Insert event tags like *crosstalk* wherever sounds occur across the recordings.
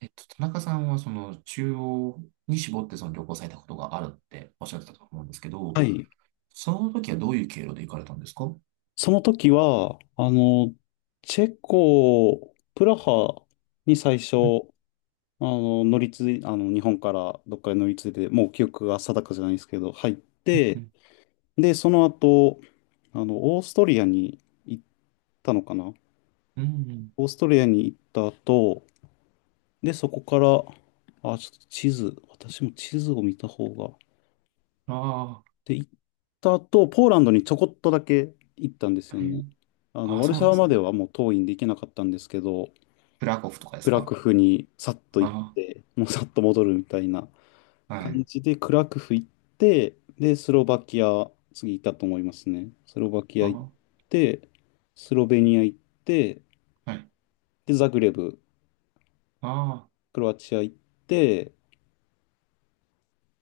田中さんはその中央に絞ってその旅行されたことがあるっておっしゃってたと思うんですけど、はい。その時はどういう経路で行かれたんですか？うその時は、チェコ、プラハに最初、ん、あの、乗り継い、あの、日本からどっかに乗り継いで、もう記憶が定かじゃないですけど、入っうん、うて、ん。で、その後、オーストリアに行ったのかな。うん。オーストリアに行った後、で、そこから、あ、ちょっと地図、私も地図を見た方が。あで、行った後、ポーランドにちょこっとだけ行ったんであすー、よあれ、ね。ああ、ワルそうシなャんでワすまでね。はもう遠いんで行けなかったんですけど、クラコフとかでクすラクか？フにさっと行あって、もうさっと戻るみたいなあ、は感い。じで、クラクフ行って、で、スロバキア、次行ったと思いますね。スロバキアあ行っあ、て、スロベニア行って、はい。で、ザグレブ、ああ、クロアチア行って、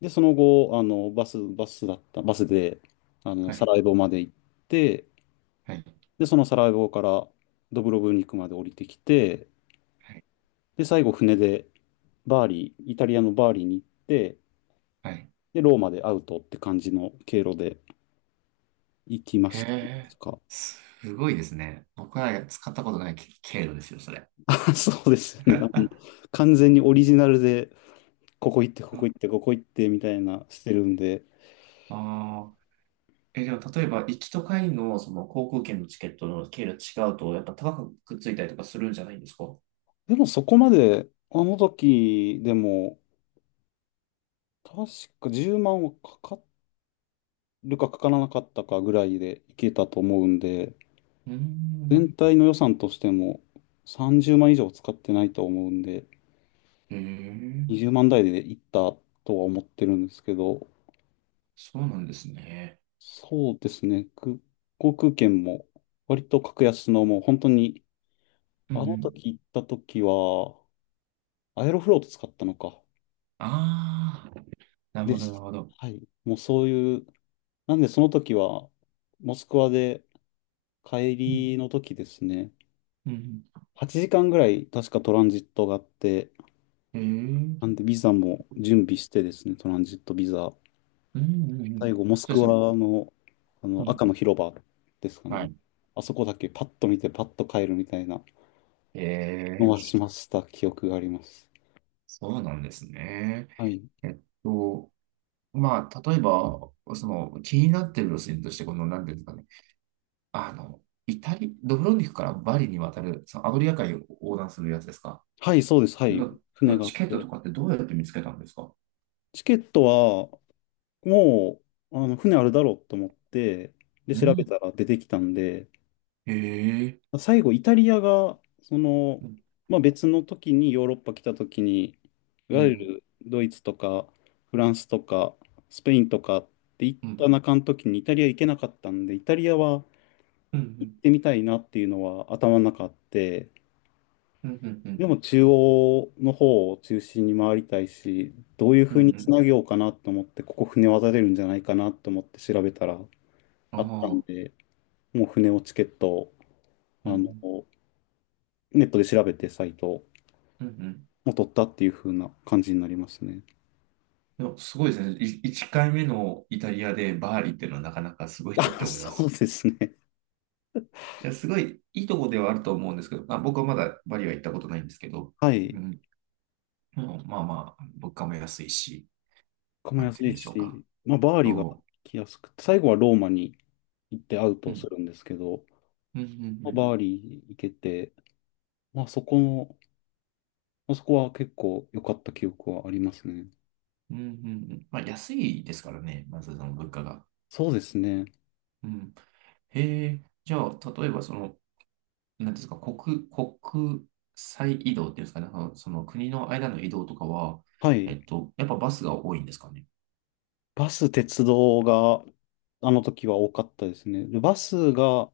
で、その後、バス、バスだった、バスで、はサい。ラエボまで行って、はい。で、そのサラエボからドブロブニクまで降りてきて、はい。で、最後船でバーリー、イタリアのバーリーに行って、はい。で、ローマでアウトって感じの経路で行きまへしたとえ、か。すごいですね。僕は使ったことない経路ですよ、それ。*laughs* そうですよね。*laughs* 完全にオリジナルで、ここ行って、こあこ行って、ここ行ってみたいなしてるんで。あ。え、でも例えば、行きと帰りのその航空券のチケットの経路違うと、やっぱ高くくっついたりとかするんじゃないんですか？うでもそこまで、あの時でも、確か10万はかかるかかからなかったかぐらいで行けたと思うんで、ー全ん。体の予算としても30万以上使ってないと思うんで、へえ、20万台でいったとは思ってるんですけど、そうなんですね。そうですね、航空券も割と格安のもう本当に、うんうあのん。時行った時は、アエロフロート使ったのか。ああ、なるでほど、なるす。ほど。はい。もうそういう、なんでその時は、モスクワで帰うん、りの時ですね、うん、う8時間ぐらい確かトランジットがあって、ん。へなえ、んでビザも準備してですね、トランジットビザ。うんうんう最ん。後、モスそうクですね。ワの、あうのん、赤の広場ですかはね。い。あそこだけパッと見てパッと帰るみたいなへのえ、はしました記憶があります。そうなんですね。はい。えっと、まあ、例えば、その気になってる路線として、この何ですかね。あの、イタリ、ドブロンニクからバリに渡る、そのアドリア海を横断するやつですか？はい、そうです。はい。の、そ船のがあっチケットとて。かってどうやって見つけたんですか？チケットは、もう、船あるだろうと思って、で、う調べん。たら出てきたんで、へえ。最後、イタリアが、うん、まあ、別の時にヨーロッパ来た時に、いうわゆん、るドイツとかフランスとかスペインとかって行っうたん、中の時にイタリア行けなかったんで、イタリアは行うん、うっん、てみたいなっていうのは頭の中あって、うん、うん、うでん、も中央の方を中心に回りたいし、どういううふん。うにうつん。なげようかなと思って、ここ船渡れるんじゃないかなと思って調べたらああったんあ、で、もう船をチケットを、うあの、ん、ネットで調べてサイトをうん、うん。もう取ったっていう風な感じになりますね。でもすごいですね。い1回目のイタリアでバーリーっていうのはなかなかすごいなっあ、て思いまそうす。ですね。いや、すごいいいとこではあると思うんですけど、まあ、僕はまだバリは行ったことないんですけど、はい。うん、うん。まあまあ、物価も安いし、ここもなんて安言うんいでしょうか。し、まあ、バーリがそう。来やすくて、最後はローマに行ってアウトうをすん。るんですけど、うん、うん、まうあん。バーリ行けて、まあ、そこの、まあ、そこは結構良かった記憶はありますね。うん、うん。うん。まあ、安いですからね、まずその物価が。そうですね。うん。へえ、じゃあ、例えばその、なんですか、国、国際移動っていうんですかね、その、その国の間の移動とかは、はい。やっぱバスが多いんですかね。バス、鉄道が、あの時は多かったですね。でバスが、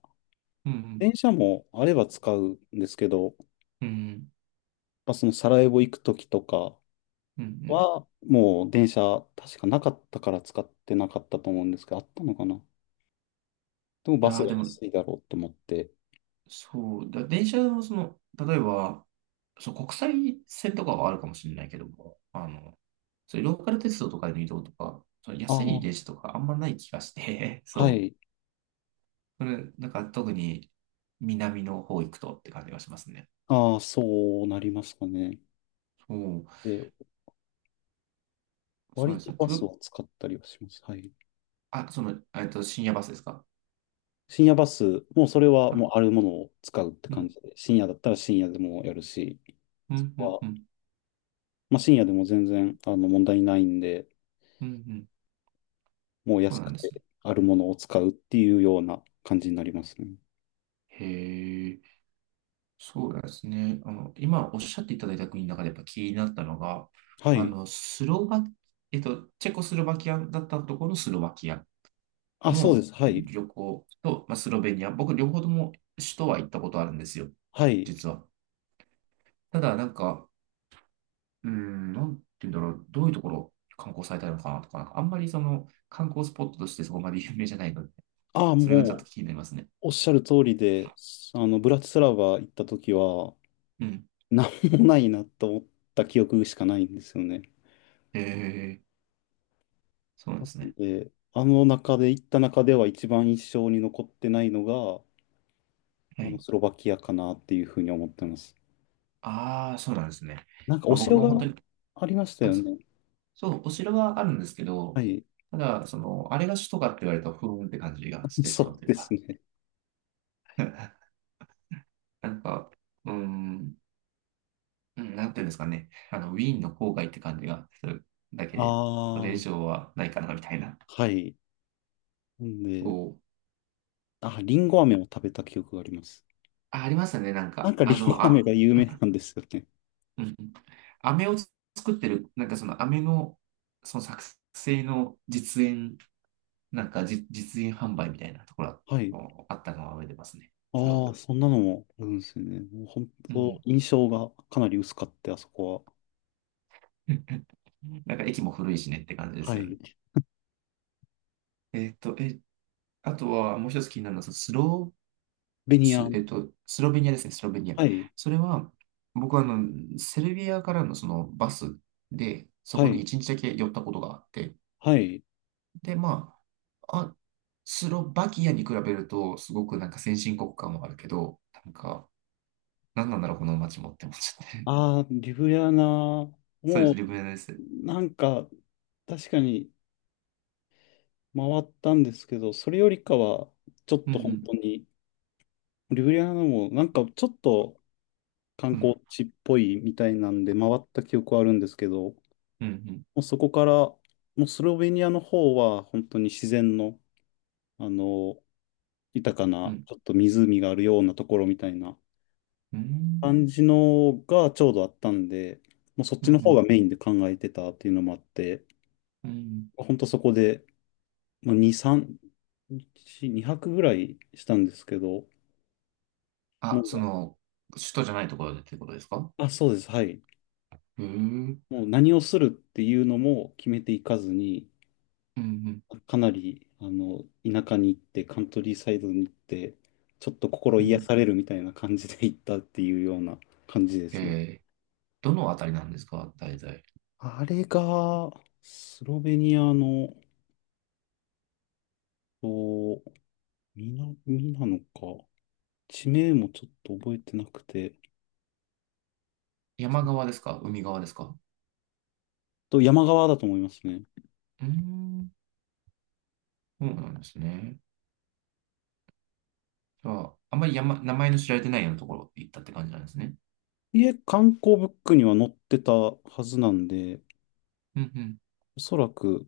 うん、電車もあれば使うんですけど、うん、うん、まあ、そのサラエボ行く時とか、うん、うん。は、もう電車、確かなかったから使ってなかったと思うんですけど、あったのかな。でもいバスやー、がでも、安いだろうと思って。そう、だ電車のその、例えば、そう、国際線とかはあるかもしれないけども、そういうローカル鉄道とかでの移動とか、そのあ安いあ、電車とかあんまない気がして、*laughs* はそう。い。それ、なんか特に南の方行くとって感じがしますね。ああ、そうなりますかね。そう、で、そう割ですとね。バくスる、を使ったりはします。はい。あ、その、深夜バスですか？深夜バス、もうそれはあ。もうあるものを使うってう感ん、じで、深夜だったら深夜でもやるし、うそん、うこん、うは、ん、まあ、深夜でも全然問題ないんで、うん、うん。もうそ安うなくんですね。てあるものを使うっていうような感じになりますね。へえ、そうなんですね。あの、今おっしゃっていただいた国の中でやっぱ気になったのが、はあい。の、スロバ、チェコスロバキアだったところのスロバキアあ、そうでのす。はい。旅行と、まあ、スロベニア、僕両方とも首都は行ったことあるんですよ、はい。実は。ただ、なんか、うーん、なんて言うんだろう、どういうところ観光されたいのかなとか、なんかあんまりその観光スポットとしてそこまで *laughs* 有名じゃないので、ああ、それがちょっもとう、気になりますね。おっしゃる通りで、ブラチスラバ行った時は、うん。なんもないなと思った記憶しかないんですよね。ええ、そうなんですね。で、あの中で、行った中では一番印象に残ってないのが、はい。スロバキアかなっていうふうに思ってます。ああ、そうなんですね。なんか、おまあ、僕城も本当がに、ありましたあ、よそう、ね。そうお城はあるんですけはど、い。ただ、その、あれが首都かって言われると、ふーんって感じがしてしそまううというですか、ね。*laughs* なんか、うーん、うん。なんていうんですかね、あの、ウィーンの郊外って感じがするだけあで、それ以あ、上はないかな、みたいな。はい。んこで、う。あ、リンゴ飴を食べた記憶があります。あ、ありましたね、なんなんか。か、リあンゴの、飴あ、が有名なんですよね。うん。飴を作ってる、なんかその飴の、その作成の実演、なんかじ、実演販売みたいなところはい。もあったのは覚えてますね。すごああ、く。そんなのもあるんですよね。もう本う当、ん。印象がかなり薄かって、あそこは。*laughs* なんか駅も古いしねって感じですはよね。い。え、あとはもう一つ気になるのは、そのスロベー、ニヤス、ン。スロベニアですね、スロベニア。はい。それは、僕はあの、セルビアからのそのバスで、そはこにい。一日だけ寄ったことがあって、はい。で、まあ、あ、スロバキアに比べると、すごくなんか先進国感もあるけど、なんか、なんなんだろう、この街もって思っちゃって。ああ、リブヤナも、*laughs* そうです、リブネです。なんか、確かに回ったんですけど、それよりかは、ちょっうんうと本ん、当に、リブリアナも、なんかちょっと観うん、光地っぽいみたいなんで、回った記憶はあるんですけど、もうん、うそこから、もうスロベニアの方は、本当に自然の、あの、豊かうな、ん、ちょっと湖があるようなところみたいなうん、うん、感じのがちょうどあったんで、もうそっうちの方がん、メインで考えてたっていうのもあって、うん。本当そこで、まあ、2、3、1 2泊ぐらいしたんですけど、もあ、そう、の、首都じゃないところでってことですか？あ、そうです、はい。へえ、うん、もう何をするっていうのも決めていかずに、うん、かなり、田舎に行って、カントリーサイドに行って、ちょっと心う癒ん。されるみたいな感じで行ったっていうような感じでへすね。え、どのあたりなんですか大体。あれが、スロベニアの、と、みな、ミなのか、地名もちょっと覚えてなくて、山側ですか海側ですか？山側だと思いますね。うーん、そうなんですね。じゃあ、あんまり山、名前の知られてないようなところ行ったって感じなんですね。いえ、観光ブックには載ってたはずなんで、うんおそらく、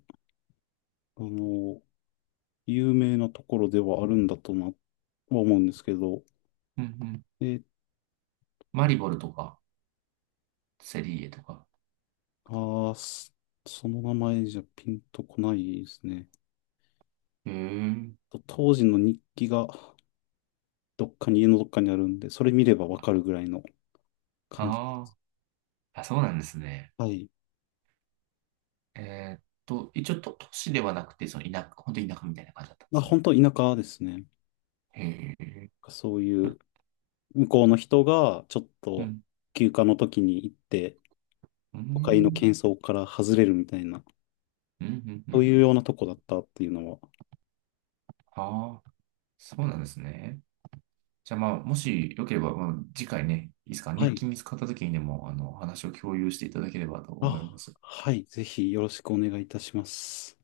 あの、有名なところではあるんだとな、は思うんですけど、うん、うんうん。えっとマリボルとか、セリエとか。あーすその名前じゃピンとこないですね。へ。当時の日記がどっかに、家のどっかにあるんで、それ見ればわかるぐらいの感じであす。あ、あ、そうなんですね。はい。えーっと、一応都、都市ではなくて、その田舎、本当に田舎みたいな感じだったんでまあ、すね。本当田舎ですね。へえ。そういうん、う、向こうの人が、ちょっうとん、休暇の時に行って、う都会のん、喧騒から外れるみたいな、うん、うそうん。いうようなとこだったっていうのは。ああ、そうなんですね。じゃあまあ、もしよければ、まあ、次回ね、いいですか、は日い。記見つかった時にでも、あの、お話を共有していただければと思いあ、ます。はい。ぜひよろしくお願いいたします。